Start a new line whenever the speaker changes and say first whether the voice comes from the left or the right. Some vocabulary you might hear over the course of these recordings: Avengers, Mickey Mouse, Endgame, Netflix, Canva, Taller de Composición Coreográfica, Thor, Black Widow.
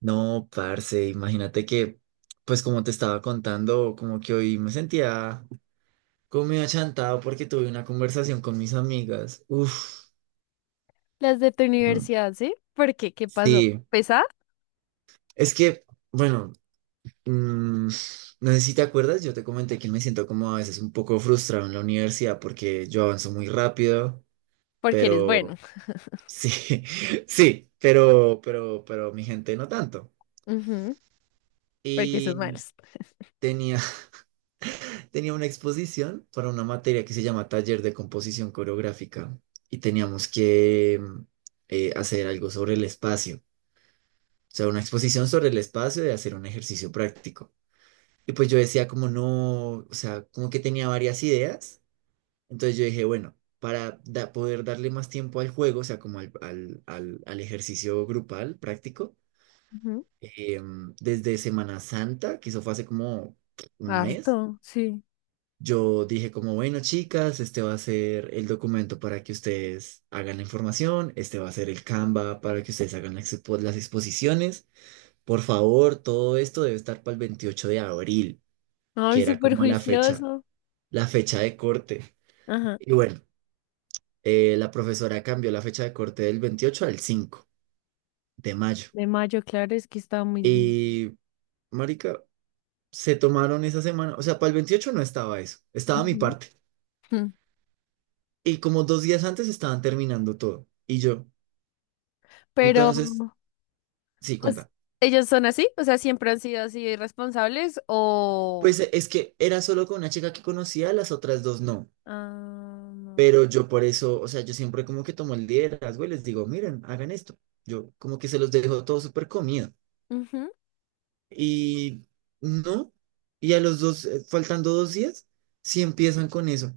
right: No, parce, imagínate que, pues como te estaba contando, como que hoy me sentía como medio achantado porque tuve una conversación con mis amigas. Uf,
left: Las de tu
right: no.
left: universidad, ¿sí? ¿Por qué? ¿Qué pasó?
right: Sí,
left: ¿Pesa?
right: es que, bueno, mm, no sé si te acuerdas, yo te comenté que me siento como a veces un poco frustrado en la universidad porque yo avanzo muy rápido,
left: Porque eres bueno.
right: pero sí, sí, pero mi gente no tanto.
left: Ujú. Porque sos
right: Y
left: malos.
right: tenía, tenía una exposición para una materia que se llama Taller de Composición Coreográfica y teníamos que hacer algo sobre el espacio, o sea, una exposición sobre el espacio y hacer un ejercicio práctico. Y pues yo decía como no, o sea, como que tenía varias ideas, entonces yo dije, bueno, para poder darle más tiempo al juego, o sea, como al ejercicio grupal práctico,
left: Ujú.
right: desde Semana Santa, que eso fue hace como un mes.
left: Harto, sí.
right: Yo dije como, bueno, chicas, este va a ser el documento para que ustedes hagan la información, este va a ser el Canva para que ustedes hagan las exposiciones. Por favor, todo esto debe estar para el 28 de abril,
left: Ay,
right: que era
left: súper
right: como la fecha,
left: juicioso.
right: la fecha de corte.
left: Ajá.
right: Y bueno, la profesora cambió la fecha de corte del 28 al 5 de mayo.
left: De mayo, claro, es que está muy.
right: Y, marica, se tomaron esa semana, o sea, para el 28 no estaba eso, estaba mi
left: Ujú.
right: parte.
left: Mm.
right: Y como 2 días antes estaban terminando todo. Y yo.
left: Pero,
right: Entonces, sí,
left: pues,
right: cuenta.
left: ¿ellos son así? O sea, ¿siempre han sido así de irresponsables o...?
right: Pues es que era solo con una chica que conocía, las otras dos no.
left: Ah, no,
right: Pero
left: claro.
right: yo por eso, o sea, yo siempre como que tomo el liderazgo y les digo, miren, hagan esto. Yo como que se los dejo todo súper comido.
left: Ujú.
right: Y no, y a los dos, faltando 2 días, sí empiezan con eso.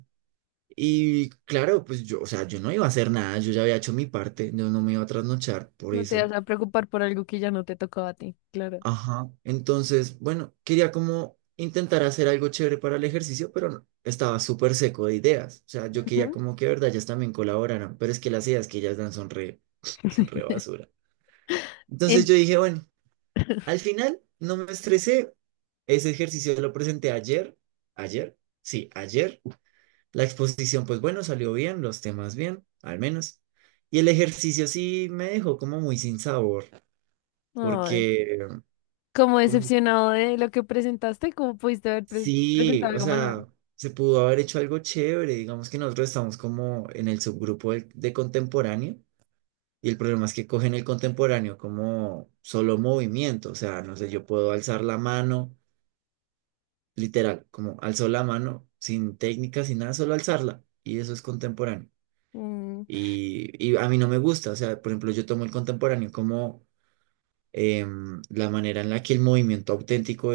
right: Y claro, pues yo, o sea, yo no iba a hacer nada, yo ya había hecho mi parte, yo no me iba a trasnochar por
left: No te
right: eso.
left: vas a preocupar por algo que ya no te tocó a ti, claro.
right: Ajá. Entonces, bueno, quería como intentar hacer algo chévere para el ejercicio, pero no, estaba súper seco de ideas. O sea, yo quería
left: Ujú.
right: como que, de verdad, ellas también colaboraran, pero es que las ideas que ellas dan son re, son re basura. Entonces
left: En-
right: yo dije, bueno, al final no me estresé. Ese ejercicio lo presenté ayer, ayer, sí, ayer. La exposición, pues bueno, salió bien, los temas bien, al menos. Y el ejercicio sí me dejó como muy sin sabor,
left: Ay.
right: porque
left: Como
right: como.
left: decepcionado de lo que presentaste, como pudiste haber
right: Sí,
left: presentado
right: o
left: algo mejor.
right: sea, se pudo haber hecho algo chévere. Digamos que nosotros estamos como en el subgrupo de contemporáneo y el problema es que cogen el contemporáneo como solo movimiento. O sea, no sé, yo puedo alzar la mano, literal, como alzó la mano sin técnica, sin nada, solo alzarla y eso es contemporáneo.
left: Mm,
right: Y a mí no me gusta. O sea, por ejemplo, yo tomo el contemporáneo como la manera en la que el movimiento auténtico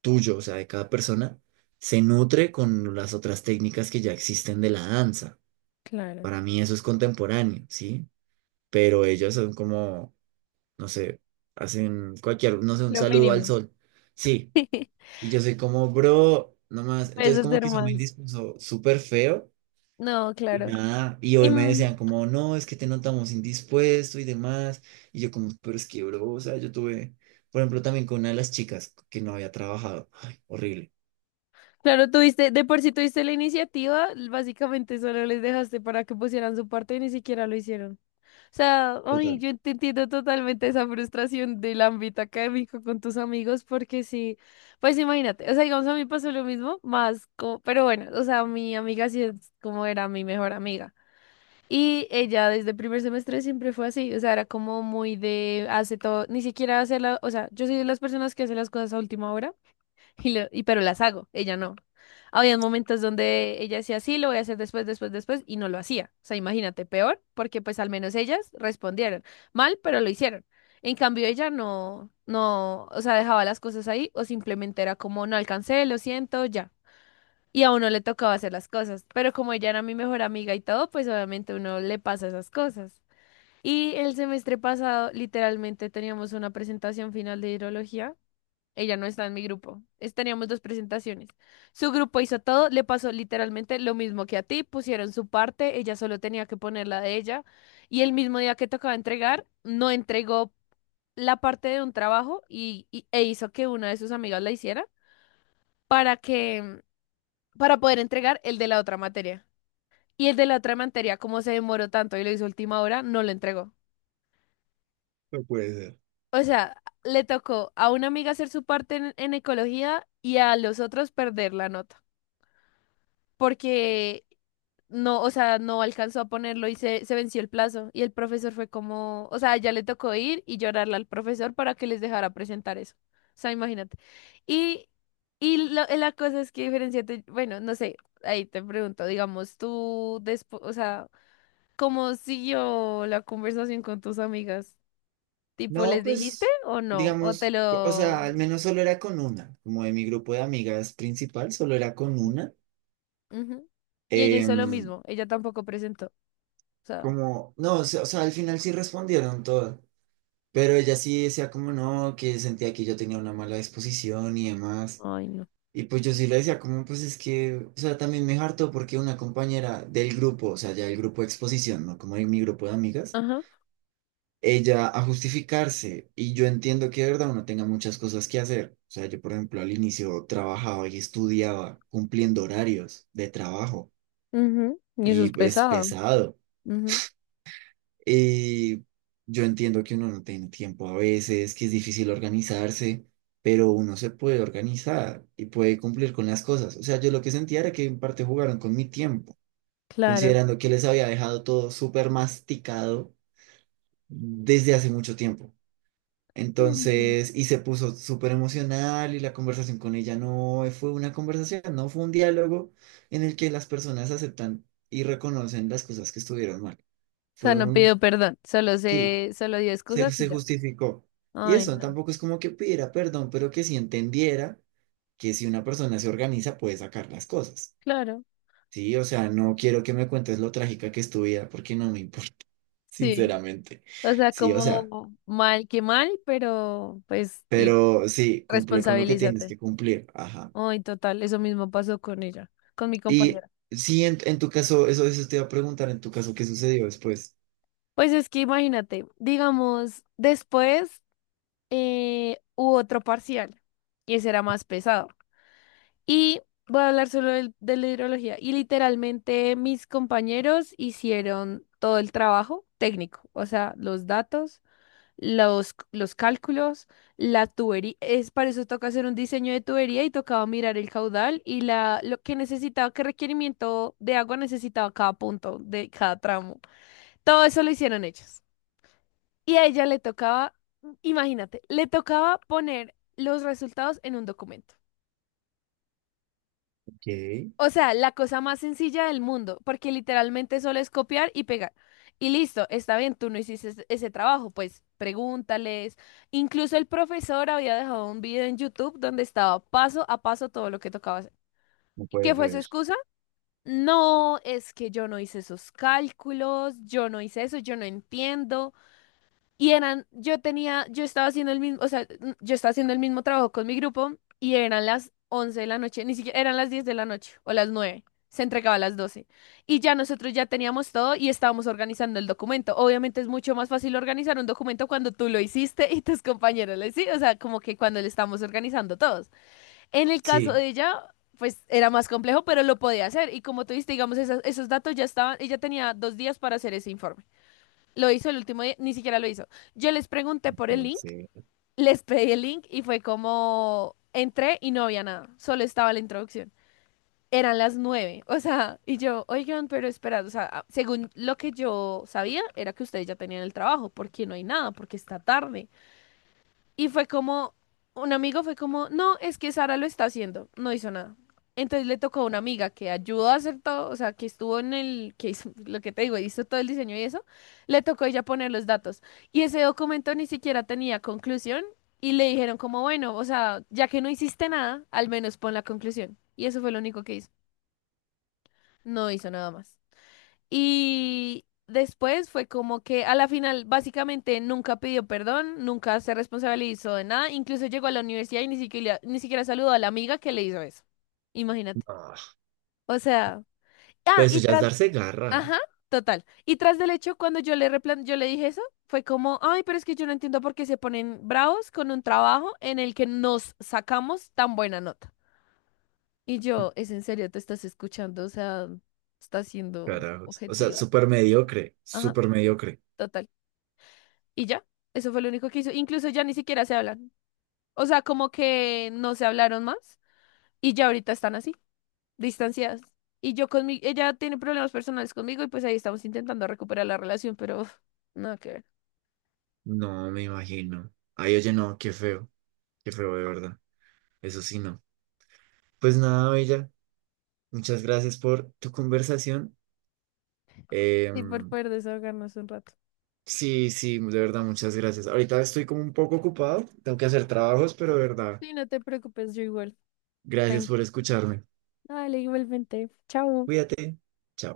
right: tuyo, o sea, de cada persona, se nutre con las otras técnicas que ya existen de la danza.
left: claro.
right: Para mí eso es contemporáneo, ¿sí? Pero ellos son como, no sé, hacen cualquier, no sé, un
left: Lo
right: saludo al
left: mínimo.
right: sol. Sí, y yo soy como, bro, nomás.
left: Puedes
right: Entonces como
left: hacer
right: que hizo me
left: más.
right: indispuso súper feo.
left: No,
right: Y
left: claro.
right: nada, y
left: Y,
right: hoy me decían como, no, es que te notamos indispuesto y demás. Y yo como, pero es que, bro, o sea, yo tuve, por ejemplo, también con una de las chicas que no había trabajado. Ay, horrible.
left: claro, tuviste, de por sí tuviste la iniciativa, básicamente solo les dejaste para que pusieran su parte y ni siquiera lo hicieron. O sea, ay,
right: Total.
left: yo te entiendo totalmente esa frustración del ámbito académico con tus amigos, porque sí, pues imagínate, o sea, digamos, a mí pasó lo mismo, más como, pero bueno, o sea, mi amiga sí es como era mi mejor amiga. Y ella desde el primer semestre siempre fue así, o sea, era como muy de hace todo, ni siquiera hace la, o sea, yo soy de las personas que hace las cosas a última hora y pero las hago, ella no. Había momentos donde ella decía, sí, lo voy a hacer después, después, después, y no lo hacía. O sea, imagínate, peor, porque pues al menos ellas respondieron mal, pero lo hicieron. En cambio, ella no, no, o sea, dejaba las cosas ahí o simplemente era como, no alcancé, lo siento, ya. Y a uno le tocaba hacer las cosas, pero como ella era mi mejor amiga y todo, pues obviamente uno le pasa esas cosas. Y el semestre pasado, literalmente teníamos una presentación final de hidrología. Ella no está en mi grupo. Teníamos dos presentaciones. Su grupo hizo todo, le pasó literalmente lo mismo que a ti, pusieron su parte, ella solo tenía que poner la de ella. Y el mismo día que tocaba entregar, no entregó la parte de un trabajo e hizo que una de sus amigas la hiciera para que, para poder entregar el de la otra materia. Y el de la otra materia, como se demoró tanto y lo hizo a última hora, no lo entregó.
right: No puede ser.
left: O sea, le tocó a una amiga hacer su parte en ecología y a los otros perder la nota. Porque no, o sea, no alcanzó a ponerlo y se venció el plazo. Y el profesor fue como, o sea, ya le tocó ir y llorarle al profesor para que les dejara presentar eso. O sea, imagínate. Y, y la cosa es que diferenciate, bueno, no sé, ahí te pregunto, digamos, tú después, o sea. ¿Cómo siguió la conversación con tus amigas? ¿Tipo,
right: No,
left: les dijiste
right: pues,
left: o no? ¿O te
right: digamos, o sea,
left: lo...?
right: al menos solo era con una, como de mi grupo de amigas principal, solo era con una.
left: Ujú. Y ella hizo lo
right: Em,
left: mismo, ella tampoco presentó. O sea,
right: Como, no, o sea, al final sí respondieron todas, pero ella sí decía como no, que sentía que yo tenía una mala disposición y demás.
left: ay, no.
right: Y pues yo sí le decía como, pues es que, o sea, también me hartó porque una compañera del grupo, o sea, ya del grupo de exposición, ¿no? Como de mi grupo de amigas
left: Ajá.
right: ella a justificarse. Y yo entiendo que de verdad uno tenga muchas cosas que hacer. O sea, yo, por ejemplo, al inicio trabajaba y estudiaba cumpliendo horarios de trabajo
left: Ujú. Y eso es
right: y es
left: pesado.
right: pesado.
left: Ujú.
right: Y yo entiendo que uno no tiene tiempo a veces, que es difícil organizarse, pero uno se puede organizar y puede cumplir con las cosas. O sea, yo lo que sentía era que en parte jugaron con mi tiempo,
left: Claro.
right: considerando que les había dejado todo súper masticado desde hace mucho tiempo.
left: Mm.
right: Entonces, y se puso súper emocional y la conversación con ella no fue una conversación, no fue un diálogo en el que las personas aceptan y reconocen las cosas que estuvieron mal.
left: O sea,
right: Fue
left: no
right: un,
left: pidió perdón, solo
right: sí,
left: se, solo dio
right: se,
left: excusas y
right: se
left: ya.
right: justificó. Y
left: Ay,
right: eso
left: no.
right: tampoco es como que pidiera perdón, pero que sí entendiera que si una persona se organiza puede sacar las cosas.
left: Claro,
right: Sí, o sea, no quiero que me cuentes lo trágica que es tu vida porque no me importa,
left: sí.
right: sinceramente.
left: O sea,
right: Sí, o sea,
left: como mal que mal, pero pues, y
right: pero sí, cumple con lo que tienes
left: responsabilízate.
right: que cumplir. Ajá.
left: Ay, total, eso mismo pasó con ella, con mi
right: Y
left: compañera.
right: sí, en tu caso, eso te iba a preguntar, en tu caso, ¿qué sucedió después?
left: Pues es que imagínate, digamos, después hubo otro parcial y ese era más pesado. Y voy a hablar solo de la hidrología. Y literalmente mis compañeros hicieron todo el trabajo técnico, o sea, los datos, los cálculos, la tubería. Es para eso toca hacer un diseño de tubería y tocaba mirar el caudal y lo que necesitaba, qué requerimiento de agua necesitaba cada punto de cada tramo. Todo eso lo hicieron ellos. Y a ella le tocaba, imagínate, le tocaba poner los resultados en un documento.
right: Ok.
left: O sea, la cosa más sencilla del mundo, porque literalmente solo es copiar y pegar. Y listo, está bien, tú no hiciste ese trabajo, pues pregúntales. Incluso el profesor había dejado un video en YouTube donde estaba paso a paso todo lo que tocaba hacer.
right: No puede
left: ¿Qué fue
right: ser.
left: su excusa? No, es que yo no hice esos cálculos, yo no hice eso, yo no entiendo. Y eran, yo tenía, yo estaba haciendo el mismo, o sea, yo estaba haciendo el mismo trabajo con mi grupo y eran las 11 de la noche, ni siquiera eran las 10 de la noche o las 9 se entregaba a las 12. Y ya nosotros ya teníamos todo y estábamos organizando el documento. Obviamente es mucho más fácil organizar un documento cuando tú lo hiciste y tus compañeros lo hicieron, o sea, como que cuando le estamos organizando todos. En el caso
right: Sí.
left: de ella, pues era más complejo, pero lo podía hacer. Y como tú dijiste, digamos, esos datos ya estaban, ella tenía 2 días para hacer ese informe. Lo hizo el último día, ni siquiera lo hizo. Yo les pregunté
right: No
left: por el
right: puede
left: link,
right: ser.
left: les pedí el link y fue como entré y no había nada, solo estaba la introducción. Eran las 9, o sea, y yo, oigan, pero esperad, o sea, según lo que yo sabía, era que ustedes ya tenían el trabajo, porque no hay nada, porque está tarde. Y fue como, un amigo fue como, no, es que Sara lo está haciendo, no hizo nada. Entonces le tocó a una amiga que ayudó a hacer todo, o sea, que estuvo en el, que hizo, lo que te digo, hizo todo el diseño y eso, le tocó a ella poner los datos. Y ese documento ni siquiera tenía conclusión y le dijeron como, bueno, o sea, ya que no hiciste nada, al menos pon la conclusión. Y eso fue lo único que hizo, no hizo nada más. Y después fue como que a la final básicamente nunca pidió perdón, nunca se responsabilizó de nada, incluso llegó a la universidad y ni siquiera, ni siquiera saludó a la amiga que le hizo eso. Imagínate.
right: Ah,
left: O sea, ah,
right: pero eso
left: y
right: ya es
left: tras,
right: darse garra.
left: ajá, total. Y tras del hecho, cuando yo le dije eso, fue como, ay, pero es que yo no entiendo por qué se ponen bravos con un trabajo en el que nos sacamos tan buena nota. Y yo, ¿es en serio? ¿Te estás escuchando? O sea, estás siendo
right: Carajos. O sea,
left: objetiva.
right: súper mediocre,
left: Ajá,
right: súper mediocre.
left: total. Y ya, eso fue lo único que hizo. Incluso ya ni siquiera se hablan. O sea, como que no se hablaron más y ya ahorita están así, distanciadas. Y yo conmigo, ella tiene problemas personales conmigo y pues ahí estamos intentando recuperar la relación, pero uf, nada que ver.
right: No me imagino. Ay, oye, no, qué feo de verdad. Eso sí, no. Pues nada, Bella, muchas gracias por tu conversación.
left: Sí, por
right: Em,
left: poder desahogarnos un rato.
right: sí, sí, de verdad, muchas gracias. Ahorita estoy como un poco ocupado, tengo que hacer trabajos, pero de verdad,
left: Sí, no te preocupes, yo igual.
right: gracias
left: Tranqui.
right: por escucharme.
left: Dale, igualmente. Chao.
right: Cuídate. Chao.